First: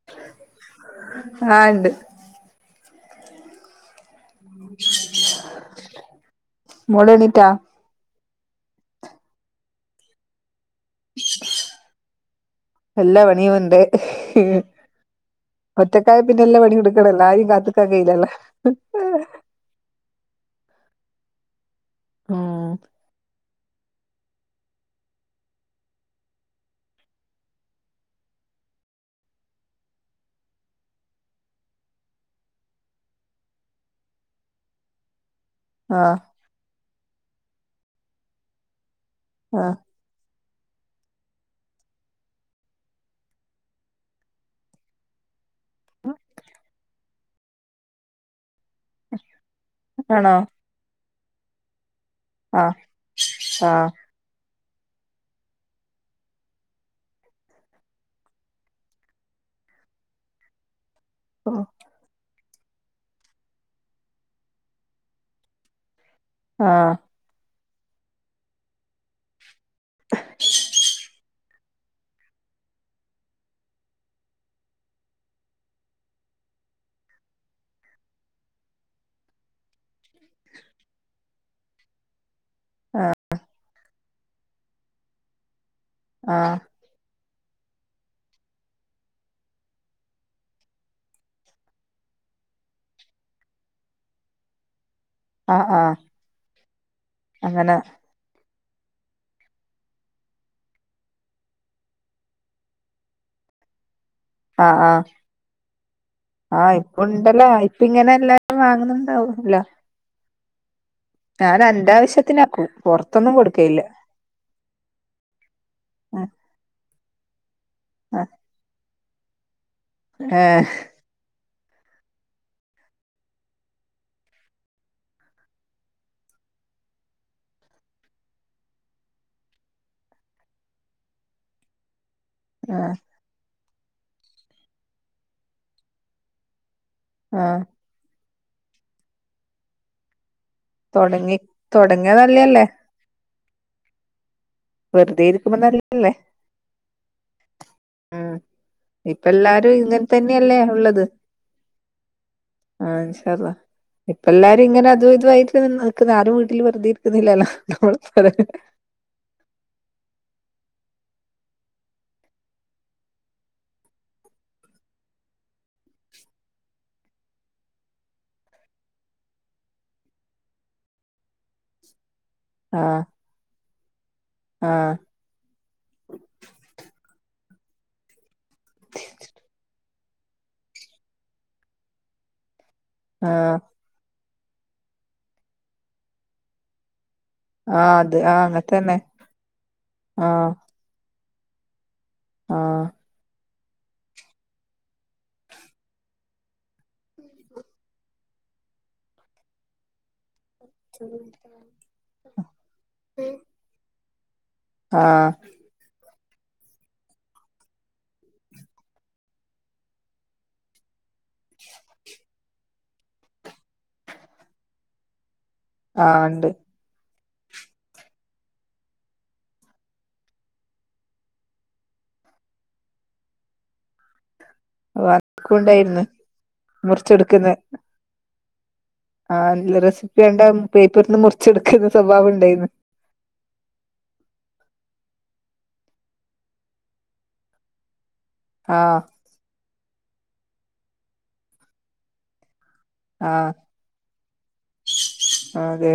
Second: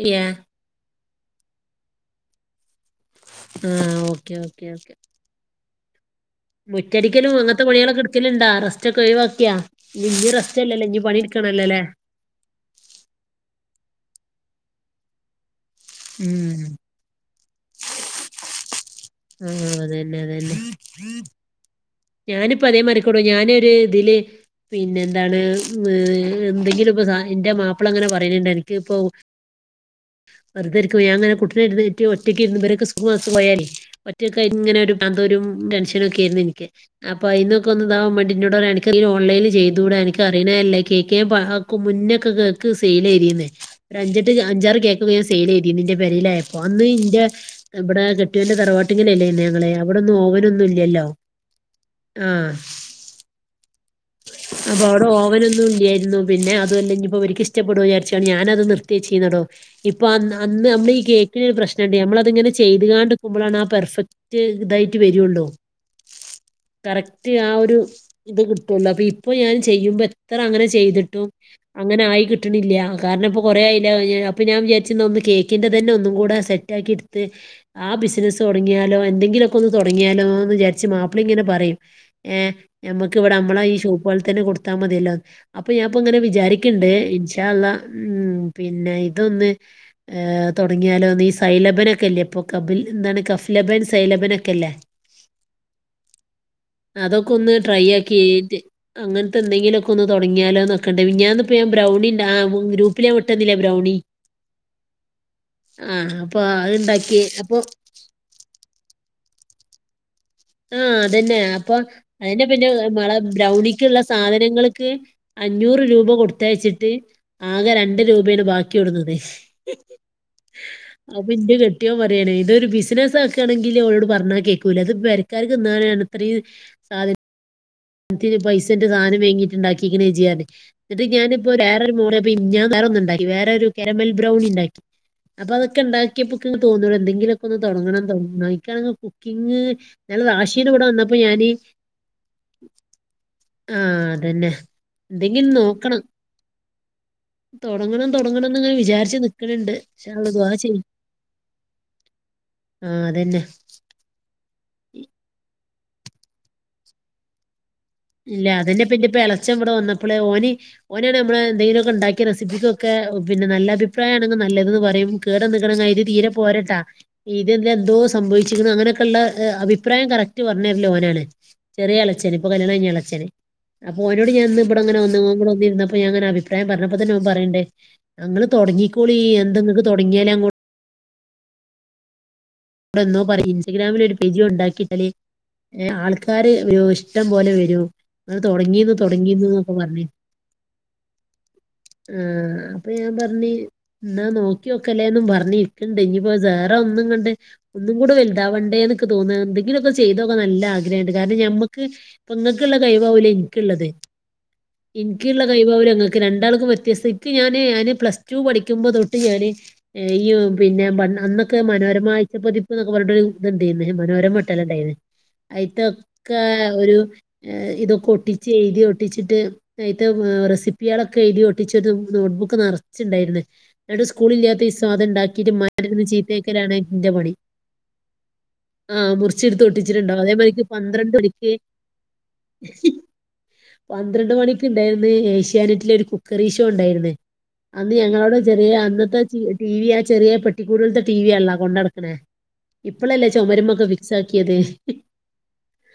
ക്യാ ആഹ് ഉണ്ട് ആഹ് ഓക്കെ ഓക്കെ ഓക്കെ മോള് മുറ്റടിക്കലും എണീറ്റാ അങ്ങനത്തെ പണികളൊക്കെ എടുക്കലുണ്ടാ റസ്റ്റ് ഒക്കെ ഒഴിവാക്കിയാ ഇനി അല്ലല്ലെ ഇനി പണിയെടുക്കണല്ലേ എല്ലാ പണിയും ഉണ്ട് ഒറ്റക്കായ പിന്നെ ഉം എല്ലാ പണിയും എടു തിന്ന ആരെയും കാത്തക്കാല്ലല്ലോ ആഹ് അതെന്നെ അതെന്നെ ഞാനിപ്പോ അതേ മറികെടോ ഞാനൊ ഒരു ഇതില് പിന്നെ എന്താണ് എന്തെങ്കിലും ഇപ്പോ എന്റെ മാപ്പിള അങ്ങനെ പറയണണ്ട് അനക്ക് ഇപ്പോ വെറുതരിക്കും ഞാനങ്ങനെ കുട്ടീനെ ആയിട്ട് ഒറ്റയ്ക്ക് ഇവരൊക്കെ സ്കൂ മദ്രസ് പോയാലേ ഒറ്റക്കെ ഇങ്ങനെ ഒരു ഒരു ആ ടെൻഷനൊക്കെ ആയിരുന്നു എനിക്ക് അപ്പ അയിനൊകെ ഒന്ന് താവാൻ വേണ്ടിന്നോട റിയാണ് ഓൺലൈനിൽ ആ ചെയ്തുടെ അൻക്ക് റിയണല്ലേ കേക്ക് മുന്നൊക്കെ കേക്ക് സെയ്ൽ ചെയ്തിര്ന്ന് അഞ്ച് എട്ട് അഞ്ചാറ് കേക്കുകള് സെയില് ചെയ്തീനി എന്റെ പെരയിലായപ്പം അന്ന് ഇന്റെ ഇവിടെ കെട്ടിയവന്റെ തറവാട്ടിങ്കില്ലേ ഞങ്ങളെ അവിടൊന്നും ആണോ ഓവൻ ഒന്നും ഇല്ലല്ലോ. ആഹ് ആ ആ അപ്പൊ അവിടെ ഓവനൊന്നും ഇല്ലായിരുന്നു. പിന്നെ അത് അല്ലെ ഇപ്പോ ഓരിക്ക് ഇഷ്ടപ്പെടു വിചാരിച്ചാണ് ഞാൻ അത് നിർത്തിവെച്ചിട്ടുന്നടോ. ഇപ്പൊ അന്ന് അന്ന് നമ്മ ബ് ഈ കേക്കിന് ഒരു പ്രശ്നമുണ്ട് നമ്മള തിങ്ങനെ ചെയ്തുകൊണ്ട് നിക്കുമ്പോഴാണ് ആ പെർഫെക്റ്റ് ഇതായിട്ട് വരുള്ളൂ ആ കറക് ആ ഒരു ഇത് കിട്ടുള്ളൂ അപ്പൊ ഇപ്പൊ ഞാൻ ചെയ്യുമ്പോ എത്ര അങ്ങനെ ചെയ്തിട്ടും അങ്ങനെ ആയി കിട്ടണില്ല കാരണം ഇപ്പൊ കൊറേആയില്ലേ അപ്പോ ഞാൻ വിചാരിച്ച് ഒന്ന് കേക്കിൻ്റെ തന്നെ ഒന്നുകൂടെ സെറ്റാക്കി എടുത്ത് ആ ബിസിനസ്സ് തുടങ്ങിയാലോ എന്തെങ്കിലുമൊക്കെ ഒന്ന് തുടങ്ങിയാലോ എന്ന് വിചാരിച്ച് മാപ്പിള ഇങ്ങനെ പറയും ഏഹ് നമ്മക്ക് ഇവിടെ നമ്മളെ ഈ ഷോപ്പുകളിൽ തന്നെ കൊടുത്താ മതിയല്ലോ? അപ്പൊ ഞാൻപ്പൊ ഇങ്ങനെ ആ വിചാരിക്കണ്ട് ഇൻഷാ അള്ളാ ഉം പിന്നെ ഇതൊന്ന് ഏഹ് തുടങ്ങിയാലോന്ന് ഈ സൈലബനൊക്കെ അല്ലേ ഇപ്പൊ കമ്പിനി എന്താണ് കഫലബൻ സൈലബൻ ഒക്കെ അല്ലേ. ആ ആ അതൊക്കെ ഒന്ന് അങ്ങനെ ട്രൈ ആക്കിട്ട് അങ്ങനത്തെ എന്തെങ്കിലുമൊക്കെ ഒന്ന് തുടങ്ങിയാലോന്നൊക്കേണ്ട് ഞാനിപ്പോ ബ്രൗണി ഉണ്ടാ ആ ഗ്രൂപ്പില് ഞാൻ വിട്ടന്നില്ലേ ബ്രൗണി ആഹ് ആഹ് ആ അപ്പൊ ആ ഇപ്പ അതുണ്ടാക്കി ഉണ്ടല്ലോ അപ്പൊ ഇപ്പ ഇങ്ങനെയല്ലേ വാങ്ങുന്നുണ്ടാവുംല്ലോ? ആഹ് അതു തന്നെയ അപ്പൊ എന്റെ അതെ ആവശ്യത്തിനാക്കും പിന്നെ നമ്മടെ പുറത്തൊന്നും കൊടുക്കയില്ല ബ്രൗണിക്കുള്ള സാധനങ്ങൾക്ക് അഞ്ഞൂറ് രൂപ ആ കൊടുത്തയച്ചിട്ട് ആകെ രണ്ട് രൂപയാണ് ബാക്കി കൊടുന്നത്. ഏഹ് അപ്പൊ ഇന്റെ കെട്ടിയോൻ പറയാണ് ഇതൊരു ബിസിനസ് ആക്കാണെങ്കിൽ അവളോട് പറഞ്ഞാ കേക്കൂല അത് തിന്നാനാണ് ഇത്രയും സാധ്യത എന്നിട്ട്പൈസന്റെ സാധനം വാങ്ങിട്ട് ഉണ്ടാക്കിക്ക്ണ് ജ് പറഞ്ഞ് എന്നിട്ട് ഞാനിപ്പം ഒരു വേറെരും മിഞ്ഞാന് ആ വേറൊന്നു ഉണ്ടാക്കി വേറെ ഒരു കാരമൽ ബ്രൗണി ഉണ്ടാക്കി അപ്പൊ അതൊക്കെ ഉണ്ടാക്കി നിക്ക് തോന്നൂ എന്തെിലൊക്കെ ആ ഒന്ന് തുടങ്ങണം തുടങ്ങണമെന്ന്. എനിക്കാണെങ്കിൽ കുക്കിംഗ് ന്നാള് റാശീന്റെ കൂടെ വന്നപ്പോ ഞാന് തുടങ്ങിയാ നല്ലതല്ലേ? ആഹ് അത് തന്നെ വെറുതെ എന്തെങ്കിലും ഇരിക്കുമ്പോ നോക്കണം നല്ലയല്ലേ തൊടങ്ങണം ഉം തൊടങ്ങണം എന്ന് ഇങ്ങനെ വിചാരിച്ച് ഇപ്പൊ നിക്കണുണ്ട്. എല്ലാരും ഇങ്ങനെ പക്ഷെ നിങ്ങള് ദുവാ തന്നെയല്ലേ ചെയ്യ്. ആഹ് ഇൻഷാ അള്ളാ ഇപ്പ എല്ലാരും ഇങ്ങനെ അതു ഇതുവായിട്ട് നിക്കുന്നത് ആരും വീട്ടില് വെറുതെ ഇരിക്കുന്നില്ലല്ലോ നമ്മള് പറ ഇല്ല അതെന്നെ പിന്നെ ഇപ്പം ഇളച്ചൻ ഇവിടെ വന്നപ്പോളേ ഓന് ഓനെയാണ് നമ്മള് എന്തെങ്കുമൊക്കെ ഓൻ നമ്മളെ ഉണ്ടാക്കിയ റെസിപ്പിക്കൊക്കെ പിന്നെ നല്ല അഭിപ്രായമാണെങ്കിൽ നല്ല തെന്ന് പറയും കേട നിക്കണ ഇത് തീരെ പോരാട്ടോ ഇതെന്താ എന്തോ സംഭവിച്ചിരുന്നു അങ്ങനെയൊക്കെയുള്ള അഭിപ്രായം കറക്റ്റ് പറഞ്ഞു തരല് ഓനാണ്. ചെറിയ എളച്ചേന് ഇപ്പ കല്യാണം ആഹ് കഴിഞ്ഞതേഉള്ളുച്ചന് അപ്പൊ ഓനോട് ആഹ് ഇവിടെ വന്നു അപ്പം ഞാങ്ങനെ അഭിപ്രായം പറഞ്ഞപ്പോ തന്നെ അവൻ പറയ്ണ്ട് ഇങ്ങള് തുടങ്ങിക്കോളി എന്താ നിങ്ങൾക്ക് തുടങ്ങിയാല് അങ്ങോട്ട് ഇങ്ങളെന്നോ പറിം ആഹ് ഇൻസ്റ്റാഗ്രാമിൽ ഒരു പേജ് ഉണ്ടാക്കിയിട്ടാല് ആൾക്കാര് ഇഷ്ടം പോലെ വരും ആഹ് അത് ങ്ങള് ആഹ് തുടങ്ങീന്ന് അങ്ങനത്തന്നെ തുടങ്ങീന്ന്ന്നൊക്കെ പറഞ്ഞേ ആഹ് ആഹ് അപ്പൊ ഞാൻ പറഞ്ഞി എന്നാ നോക്കി നോക്കല്ലേന്ന് പറഞ്ഞ് ഇരിക്കുണ്ട് ഇനിപ്പോ വേറെ ഒന്നും കണ്ട് ഒന്നും കൂടെ വലുതാവണ്ടേ എന്നൊക്കെ തോന്നുന്നു എന്തെിലൊക്കെ ചെയ്തോക്കെ നല്ല കാരണം ഞമ്മക്ക് ഇപ്പം ഇങ്ങക്കുള്ള കഴിവാവൂല എനിക്കുള്ളത് ആഹ് എനിക്കു ങ്ങൾക്ക് രണ്ടാൾക്കും വ്യത്യസ്ത ഞാന് ഞാന് പ്ലസ് ടു പഠിക്കുമ്പോ തൊട്ട് ഞാന് യ്യു പിന്നെ അന്നൊക്കെ മനോരമ പച്ചപ്പൊതിപ്പ് എന്നൊക്കെ പറഞ്ഞിട്ട് ഒരു ഇതുണ്ടായിരുന്നു മനോരമ കിട്ടല് ണ്ടാ യിരുന്നു ആഹ് അയിത്തൊക്കെ ഉണ്ട് ഒരു ഇതൊക്കെ ഒട്ടിച്ച് എഴുതി ഒട്ടിച്ചിട്ട് നട്ട റെസിപ്പികളൊക്കെ എഴുതിോട്ടിച്ചരു നോട്ട്ബുക്ക് നിറച്ചിണ്ടായിരുന്നു ഇങ്ങട്ട് സ്കൂള ഇല്ലാത്ത ദിസം അത് ഉണ്ടാക്കിയിട്ട് വർക്കുണ്ടായിരുന്നു ഇമ്മന്റഅടുത്ത്ന് ചീത്തേക്കലാണ് മുറിച്ചെടുക്കുന്ന ആഹ മുറിച്ചെടുത്ത് ആഹ് റെസിപ്പി ഒട്ടിച്ചിട്ടുണ്ടാവും അതേ കണ്ട മതിക്ക് പന്ത്രണ്ട് പേപ്പറിന്ന് മണിക്ക് മുറിച്ചെടുക്കുന്ന സ്വഭാവം ഉണ്ടായിരുന്നു പന്ത്രണ്ട് മണിക്ക് ഉണ്ടായിരുന്നു ഏഷ്യാനെറ്റിലെ ഒരു കുക്കറി ഷോ ഉണ്ടായിരുന്നു അത് ഞങ്ങളോട് ചെറിയ ആഹ് അന്നത്തെ ച ടിവിയ ചെറിയ പെട്ടിക്കൂടുലത്തെ ടിവിയല്ല കൊണ്ട നടക്കണേ ഇപ്പഴല്ലേ ആഹ് ചുമരമൊക്കെ ഫിക്സ് ആക്കിയത് അതെ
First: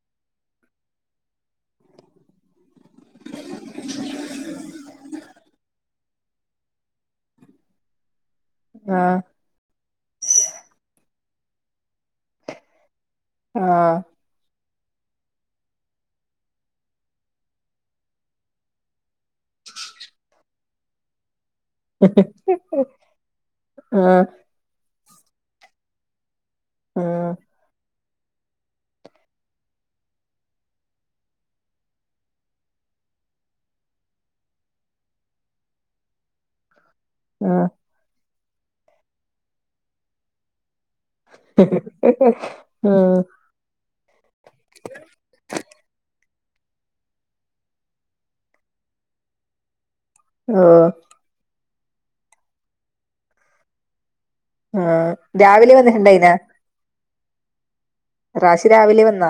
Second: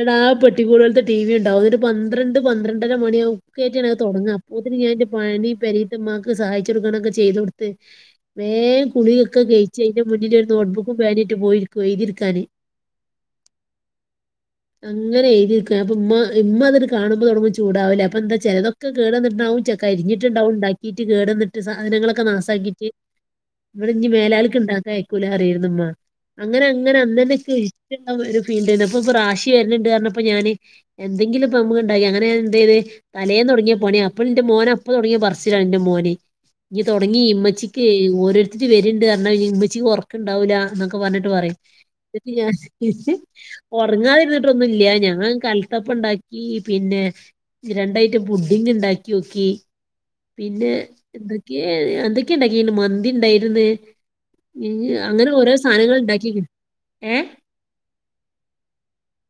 എടാ പെട്ടിക്കൂടുതലത്തെ ടി വി ഉണ്ടാവും പന്ത്രണ്ട് പന്ത്രണ്ട് അണ്ടര മണി ഒക്കെട്ട തുടങ്ങ അപ്പോന് ഞാൻന്റെ പണി പെരീ മാക്ക് സഹായിച്ച കൊടുക്കണൊക്കെ ചെയ്ത കൊടുത്ത് വേൻ ആഹ് കുളിയൊ ക്കെ കഴ ചേന്റെ മുന്നിലെ ഒരു നോട്ട് ബുക്കും പേ നായിട്ട് പോയിരിക്കുവ എഴതിരിക്കാൻ ആഹ അങ്ങനെ എഴുതിരിക്ക അപ്പ ഇമ്മ ഇമ്മ അതിന് കാണുമ്പോൾ തുടങ്ങ ചൂടാവലേ അപ്പൊ എന്താ ചിലത ഒക്കെ കേടന്നിട്ടണ്ടാവും ചെ അരിഞ്ഞിട്ടുണ്ടാവും ഉണ്ടാക്കിട്ട് കേട സാധനങ്ങളൊക്കെ നാസാക്കിയിട്ട് ഇവിടെ ഇ ആഹ് മേലാലക്ക് ഉണ്ടാക്ക അയക്കൂല ന്നറിയായിരുന്നുമ്മ അങ്ങനെ അങ്ങനെ ആഹ് അന്ന തന്നെ ഒക്കെ ഇഷ്ട ഒരു ഫീൽഡ്ന്നപ്പ ഇപ്പൊ പറാശി വരിലുണ്ട് പറഞ്ഞപ്പം ഞാന് എന്തെങ്കിലുംപ്പം നമുക്ക് ഉണ്ടാക്കി അങ്ങനെഞാൻ എന്ത് ചെയത് തലേന് തുടങ്ങിയ പണിയ അപ്പ എന്റെ മോന അപ്പ തുടങ്ങിയ പറിച്ചടാ എന്റെ മോനെ ഇനി തുടങ്ങി ആഹ് ഇമ്മച്ചിക്ക് ഓരോരുത്തര് വരുണ്ട് പറഞ്ഞആൽ ഇമ്മച്ചക്ക് ഉറക്ക ഉണ്ടാവൂല എന്നൊക്കെ പറഞ്ഞിട്ട് പറയും എന്നിട്ട് ഞ ആഹ് ഉറങ്ങാതിരുന്നിട്ടൊന്നുംല്ല ഞാൻ കലുത്തപ്പ ഉണ്ടാക്കി പിന്നെ രണ്ട ഐറ്റം പുുഡിങ് ഉണ്ടാക്കി നോക്കി പിന്നെ ഓഹ് എന്തൊക്കെയ എന്തൊക്കെയ ഇണ്ടാക്കി മന്തി ഉണ്ടായിന്ന് ഇ ആഹ് അങ്ങനെ ഓരോ രാവിലെ സാധനങ്ങൾ വന്നിട്ടുണ്ടായിന ഉണ്ടാക്കി ഏഹ റാശി രാവിലെ വന്നാ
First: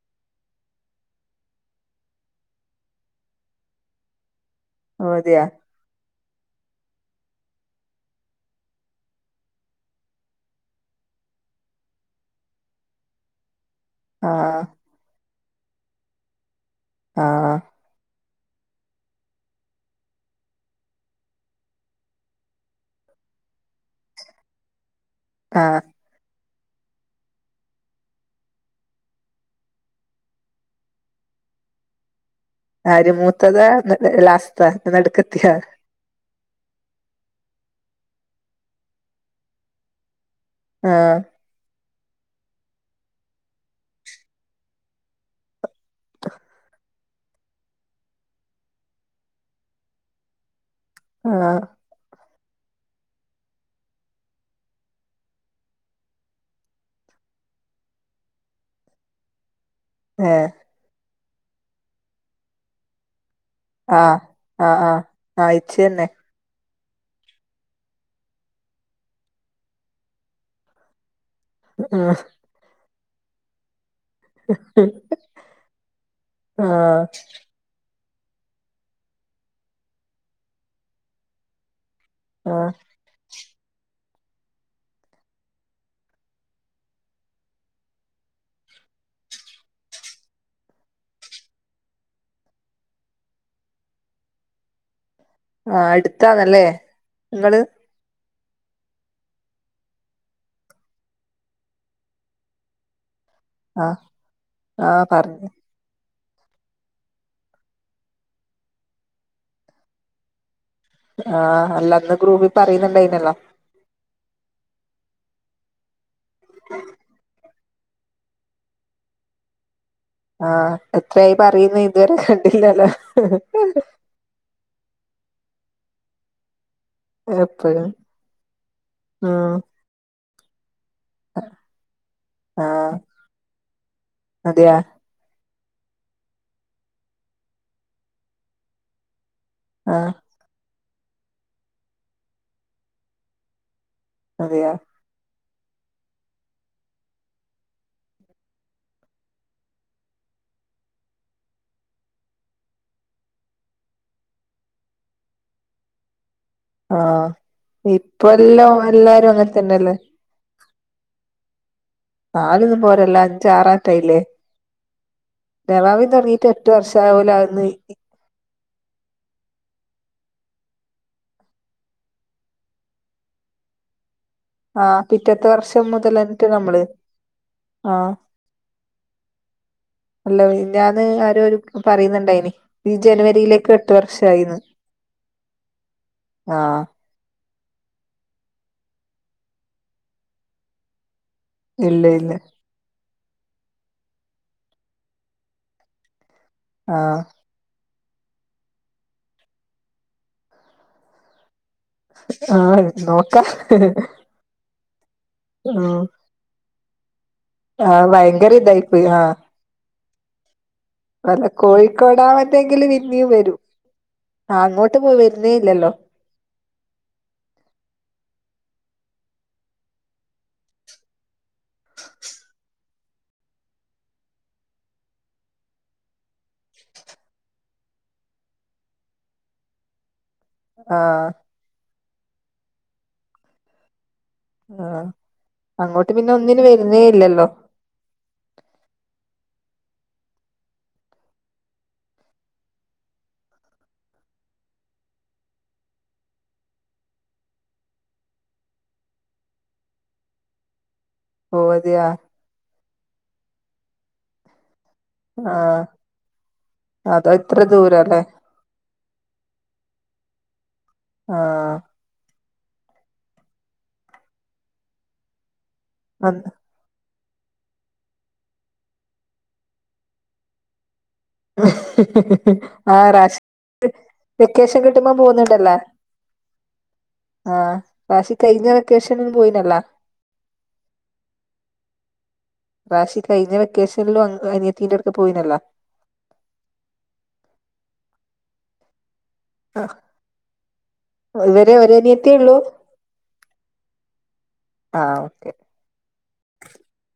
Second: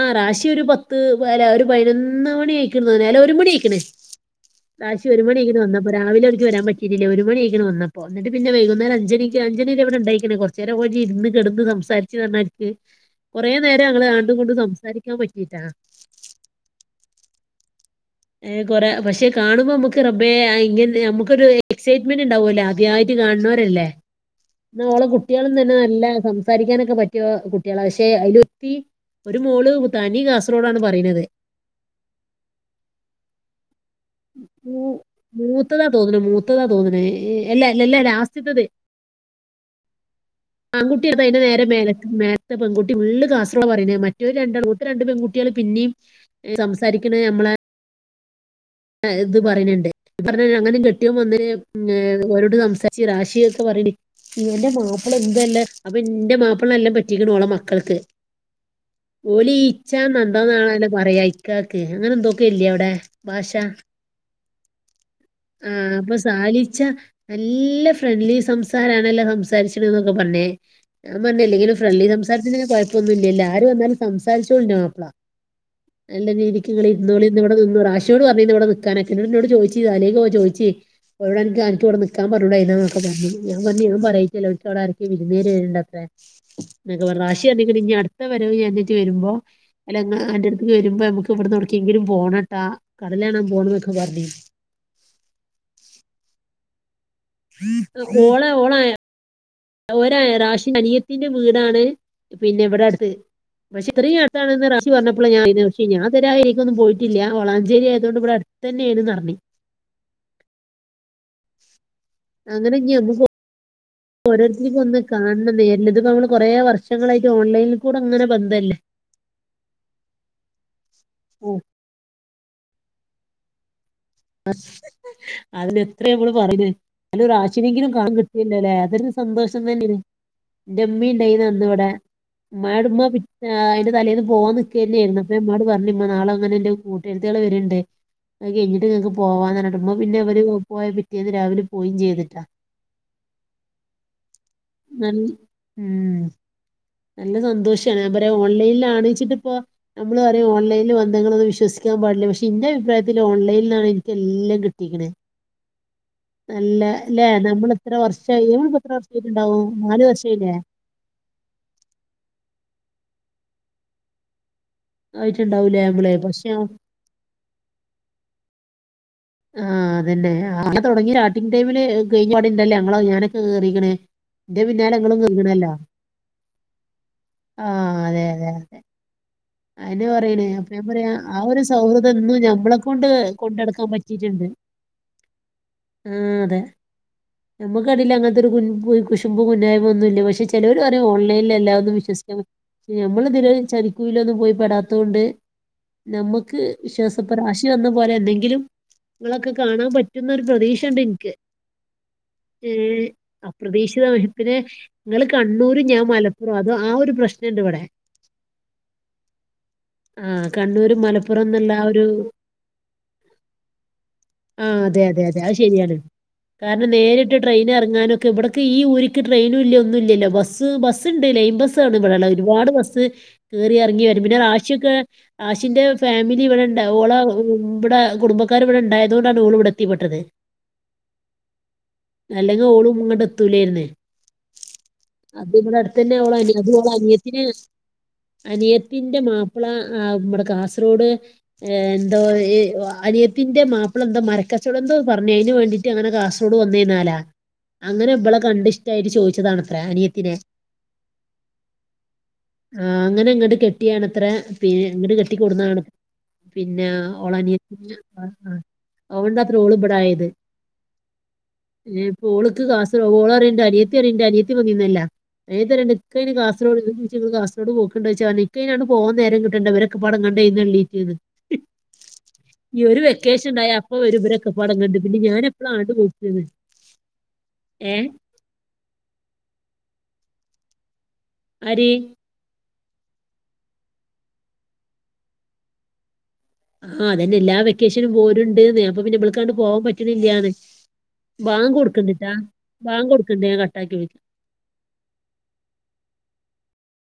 ആ റശി ഒരു പത്ത് അല്ല ഒരു പതിനൊന്ന് മണി ആയിക്കുന്നാല ഒരു മണി അയിക്കണേ റാശി ഓ ഒരു അതെയാ മണിആയിക്ക് വന്ന അപ്പോ രാവില ഓല്ല്ക്ക് വരാൻ പറ്റീ ഇരില്ല ഒരു മണിയ ആക്ക വന്നപ്പോ വിട്ട് പിന്നെ വൈകേരഞ്ണി അഞ്ച്ണ രരെവിടെ ഉണ്ടായിരിക്കണ കുറച്ച നേരംഓഴി ഇരു കിന്ന് സംസാരിു [unintelligible] കൊറെേ നേരംഞ ങ്ങൾ ആഡും ഇങ്ങടും ആഹ് സംസാരിക്കാൻ പറ്റിട്ടാ ആ കൊറെ പക്ഷെ കാണുമ്പോ നമുക്ക് റബ ഇനമുക്കൊരു എക്സൈറ്റ്മെന്റ് ഉണ്ടാവുമല്ല മതിയായിട്ട് കാണണവരല്ലേ എന്ന അവളെ കുട്ടികളും തന്നെ ആഹ് നല്ല സം സംസാരിക്കാനൊക്കെ പറ്റിയോ കുട്ടികള പക്ഷെ അതിലൊത്തി ഒരു മോള് തനി കാസർഗോഡ ആണ് പറി ണത് ആരിമൂത്തതാ ലാസ്റ്റ് തൊ ന്നടുക്കത്തിയ തോന്ന മൂത്തതാ തോന്നുന്നത്ല്ലല്ല ലാസ്റ്റ് ത്തത് ആൺകുട്ടി എ ആഹ് അതിന് നേരെ മേലക് മേ ത്തെ പെൺകുട്ടി ഫുൾ കാസർഗോള പറിന്നേ മറ്റൊരു രണ്ട ഒട്ടത്തെ രണ്ട് പെകുട്ടികള് പിന്നെയും സംസാരിക്കണ നമ്മള ഇത് പറയണ്ട് പറഞ്ഞ അങ്ങനെ കിട്ടിയ വന്ന് ആഹ് ഓരോട് സംസാരിച്ചു രാശിയൊക്കെ പറയ ഇന്റെ മാപ്പിള ഇന്റല്ലേ അപ്പ ഇന്റെ മാപ്പിളനെ നല്ലോ പറ്റിക്കന് ഓള മക്കൾക്ക്. ഓലി ഇ ച്ച ഏഹ് എന്തോന്നാണോലോ പറയാ ഇക്കാക്ക് അങ്ങനെ എന്തൊക്കെ ഇല്ലേ അവിടെ ഭാഷ ആഹ് ആഹ് ആഹ് ആ ഇച്ച തന്നെ സാലിച്ച നല്ല ഫ്രണ്ട്ലി സംസാരാണല്ലോ സംസാരിച്ചിണ എന്നൊക്കെ പറഞ്ഞേ ഞാ പറഞ്ഞേില്ലെങ്കിൽ ഒരു ഫ്രണ്ട്ലി ആഹ് സംസാരത്തിന് കുഴപ്പൊന്ന ഇല്ല ആര് വന്നാലും സംസാരിചോൽ ണ്ടി മാപ്ല നല്ല രീതിക്ക് ആഹ് ഇരിനോളി ഇന്നവിടെ നിന്നോ റാഷിയോട് പറ ഇനോട് ചോയ്ച്ചി തലേനൊക്കെചോയ് ച്ചി എവുടെ നിക്കാനൊക്കെ കാ പറൂ ആഹ് [unintelligible] ആരൊക്കെ വിരുന്നേര് ഇണ്ടത്രേ. റാഷിറഞ്ഞിക്കണ് ഇഞ് അടുത്ത വരവ അന്നേറ്റ് വരുമ്പോ അല്ല ഇങ്ങ എന്റെ അടുത്ത് വരുമ്പോ ഞമക്ക് ഇവിടുന്നു എവിടേക്കെങ്കിലും പോണോട്ടാ കടല് കാണാൻ പോണോന്നൊക്കെ പറഞ്ഞി ആഹ് എ ടുത്താന്നല്ലേ? ഓളെ ഓളാ ഒരേ റാഷിന്റെ അനിയത്തിന്റെ വീടാണ് പിന്നെ എവിടെ അടുത്ത് പക്ഷെ ആഹ് ഇത്രയും അടുത്തണ് റാശി ആഹ് പറഞ്ഞപ്പോളാ ഞാൻ പറഞ്ഞു അറിയുന്നത് പക്ഷെ ഞാൻതൊരായ്ക്കൊന്നും പോയിട്ടില്ല്യ. വളാഞ്ചേരി ആയതോണ്ട് ഇവിടെ അടുത്തന്നെ [unintelligible] ആഹ് ന്ന് ഗ്രൂപ്പിൽ പറയുന്ന്ണ്ടിണല്ലോ. ഓരോരുത്തരിക്ക് ഒന്ന് കന്നനന്നർന്നു. ഇതിപ്പോ മ്മൾ കൊറേ വർഷങ്ങളായിട്ട് ഓൺലൈനിൽ കൂടെങ്ങനെ ബന്ധല്ലേ? ആഹ് എത്രയി ഓ പറയ്ന്ന് ഇതുവരെ ഹ് ണ്ടില്ലല്ലോ ഹി അയിന് എത്രമ്മള്പ്പ പറയിന്. ന്നാലും എപ്പഴും രാശിനെങ്കിലുംകാണാൻ കിട്ടിയല്ലല്ലേ അതൊരു ഉം സന്തോഷം തന്നെനു. ന്റെ മ്മീ ണ്ടായിന്ന് അന്ന് വിടെ ആഹ് ഇമ്മാട്ന്ന് അയിന്റെ തലേന്ന് പോവാൻ അതെയാ നീക്കെർന്നു. ഞാൻ മ്മാട് പറഞ്ഞ് മ്മ നാളെ ഇങ്ങനെ ന്റെ കൂട്ടുകാര്ത്തിയാൾ വേര്ണ്ട് അത് കഴിഞ്ഞിട്ട് ങ്ങക്ക് പോവാന നുമ്മ ആഹ് പിന്നെ അവര് പോയ പിറ്റേന്ന് രാവിലെ പോയ്യിം ചെയ്തിട്ടാ. അതെയാ. [unintelligible] ഉം. നല്ല സന്തോഷാണ് ഞാൻ ബറ ഓൺലൈനിള്ളനീചിട്ടിപ്പോ - നമ്മള് പറിയും ഓൺലൈനില് വന്ന്ക്കണത് വിശ്വസിക്കാൻ പാടില്ല പക്ഷെ ഇന്റെ അഭിപ്രായത്തില് ഓൺലൈൻലാണ് ഇനിക്കെല്ലാം കിട്ടീക്ണേ. [inaudible] അല്ല ല്ലെ ആഹ് നമ്മൾ എത്ര ഇപ്പ വർഷായി എല്ലാം നമ്മളിപ്പോ എത്ര വർഷാ എല്ലാരും അങ്ങനെ തന്നെയല്ലേ യിട്ടുണ്ടാവുംനാല് വർഷായിലെ? നാലന്നും പോരല്ലോ അഞ്ചാആറാറ്റായില്ലേ ആയിട്ടുണ്ടാവൂലേ നവാവിൻ നമ്മള് താെടങ്ങീട്ട് പക്ഷെ എട്ടു വർഷ്- [unintelligible] ആ അതന്നെ അങ്ങനെ തുടങ്ങി [unintelligible] ടൈമില് കഴിഞ്ഞ പാട്ണ്ടല്ലേ ഞാനൊക്കെ കേറിക്കന്ന്. ന്റെ പിന്നാല ആഹ് ങ്ങളും പിറ്റത്തെ വർഷം [unintelligible] മുതലന്നിട്ട് നമ്മള് ആഹ് അതെ അതെ അതെ. [inaudible] അയന്നെ അല്ല പറയണേ. അപ്പം ഞാൻ മിഞ്ഞാന്ന് പറയാ ആരോ ഒരു സൗഹൃദം ഇന്നും പറയുന്നുണ്ടായിനി ഈ ഞമ്മളെക്കൊണ്ട് ജനുവരിയിലേക്ക് കൊണ്ടെട്ക്കാൻ എട്ട് പറ്റിട്ട്ണ്ട്. വർഷായിന്ന് ആഹ് അതെ. ഞമ്മക്ക്തിൽ അങ്ങത്തെ ഒരു കു കുശും്പ് കുുന്നായ്മ ഒന്നുമ ഇല്ല പക്ഷെ ചേലോരെ പറയും ഓൺലൈനിലല്ലേ അതൊന്നു ഇല്ല ഇല്ല വിശ്വസിക്കാൻ പറ്റൂല നമ്മള് ഇതിലൊന്നും ചതിക്കൂല പോയിപ്പെടാത്തൊണ്ട് നമുക്ക് ആഹ് വിശ്വാസപ്പെ ആശ ജ് വന്ന പോലെ എന്നെങ്കിലും ങ്ങളൊക്കെ കാണാൻ പറ്റുന്നൊ ഒരു പ്രതീക്ഷയുണ്ട് നന്ക്ക്. ആഹ് ഉം നോക്കാം അപ്രതീക്ഷിത മ പിന്നെ ങ്ങള് കണ്ണൂരും ഉം ഞാൻ മലപ്പുറം അത് ആ ഒരു പ്രശ്നണ്ട് ഇവി ആ വയങ്കര ഇതായി പോയി ആഹ്. ആഹ് കണ്ണൂരും മലപ്പുറം അല്ല എന്നുള്ള ആ ഒരു കോഴിക്കോടാവത്തെങ്കില് പിന്നിം വരും. ആ അങ്ങോട്ട് അതെ പ്പൊ അതെ അതെ വരുന്നേ അത് ശരിയാണ് ഇല്ലല്ലോ. കാരണം നേരിട്ട് ട്രയിൻ റങ്ങാനൊക്കെ ഇവിടക്ക് ഈ ഊരിക്ക് ട്രെയിനും ല്ല ഒന്നും ഇല്ല ല്ലോ ബസ്ണ്ട്ലൈൻ ബസ് വിടെള്ള ഒരുപാട് ബസ് കേറിറങ്ങി വരും പിന്നെ റാഷിക്കേ ആഷിന്റെ ഫാമിലി ഇവിടെണ്ട് ഓള ഇവടെ കുടുംബക്കാർ ഇവിടെ ഉണ്ടായതൊണ്ടണ് ഓൾ ഇവിടെ എത്തിപ്പെട്ടത്. ആഹ് അല്ലെങ്കിഓളും ഇങ്ങട്ട് എത്തൂലേ ർന്നു. ആഹ് അത്‌വിടെ അങ്ങോട്ട് അടുത്തന്നെ പിന്നെ ഓളെ അനി ഒന്നിനും [unintelligible] ഓളെ വരുന്നേ അനിയത്തിനാ..... ഇല്ലല്ലോ അനിയ ന്റെ മാപ്പിള ആ മ്മടെ കാസർഗോഡ് ഏ എന്തോ അനിയത്തിന്റെ മാപ്പിള എന്തോ മരക്കചോടാം എന്തോ പറഞ്ഞയ്ന് വേണ്ടിട്ട് ട്ടിങ്ങനെ കാസർറോഡ് വന്നേന്നാലാ. അങ്ങനെ ഇബാലളെ കണ്ടിഷ്ടായിട്ട് ചോദിച്ചതാണത്ര അനിയത്തിനെ. ഓ അതെയാ. ആഹ് അങ്ങെനെ ഇങ്ങട്ട് കെട്ടിയാണ്ത്ര പിന് ഇങ്ങ്ട് കെ ട്ടി ആഹ് കൊട്ന്നാണ്. പിന്നെ അതോ ഓളനിയ ഇത്ര ദൂരല്ലേ [unintelligible] അതോണ്ടാത്രെ ഓള്ബടായത്. ആഹ. ഏപ്പ ഓള്ക്ക് ക്ലാസ് ഓള റീണ്ട് അനിയത്തിറീണ്ട് അനിയത്തി പോന്നിരിന്നല്ലൊ. ഏതര [unintelligible] [unintelligible] ങ്ങള് ക്ലാസൊ ണ്ട് പോക്ക്ണ്ടോയ്ച്ചാല് ഇൻക്ക് അയിന് അട്ട് പോവാൻ നേരം കിട്ടണ്ടേ. ഇവരൊക്കെപാടെ ഇങ്ങണ്ട് എഴുന്നള്ളീറ്റ്ന്ന്. [inaudible] ആ ഇവരു റാഷി വെക്കേഷൻണ്ടായ അപ്പ വരും വെക്കേഷൻ ഇവരൊക്കെപാടേങ്ങട്ട്. കിട്ടുമ്പോ പിന്നെ ഞാനെപ്പള പോകുന്നുണ്ടല്ലോ ആണ്ട് പോ [unintelligible] ആ. കാശി കഴിഞ്ഞ വെക്കേഷനൊന്നും പോയില്ലല്ലോ. ആര്? റാശി കഴിഞ്ഞ വെക്കേഷനിലും അ അനിയത്തിന്റെറട്ത്ത് പോയിനല്ലോ. ആഹ. അതന്നെ എല്ലാ വെക്കേഷനും പോവു [unintelligible] ണ്ട്ന്ന്. അപ്പം പിന്നെ ബ്ള് ക്കാണ്ട് പോവാൻ പറ്റണില്ലാന്ന്. ഇവരെ ബാങ്ക് ഒരു കൊടുക്ക്ണ്ടിട്ടാ. അനിയത്തിയേ ഉള്ളൂ ബാങ്ക് കൊടുക്ണ്ട് ഞാൻ കട്ടാക്കി വിളി ആ. ഓക്കെ.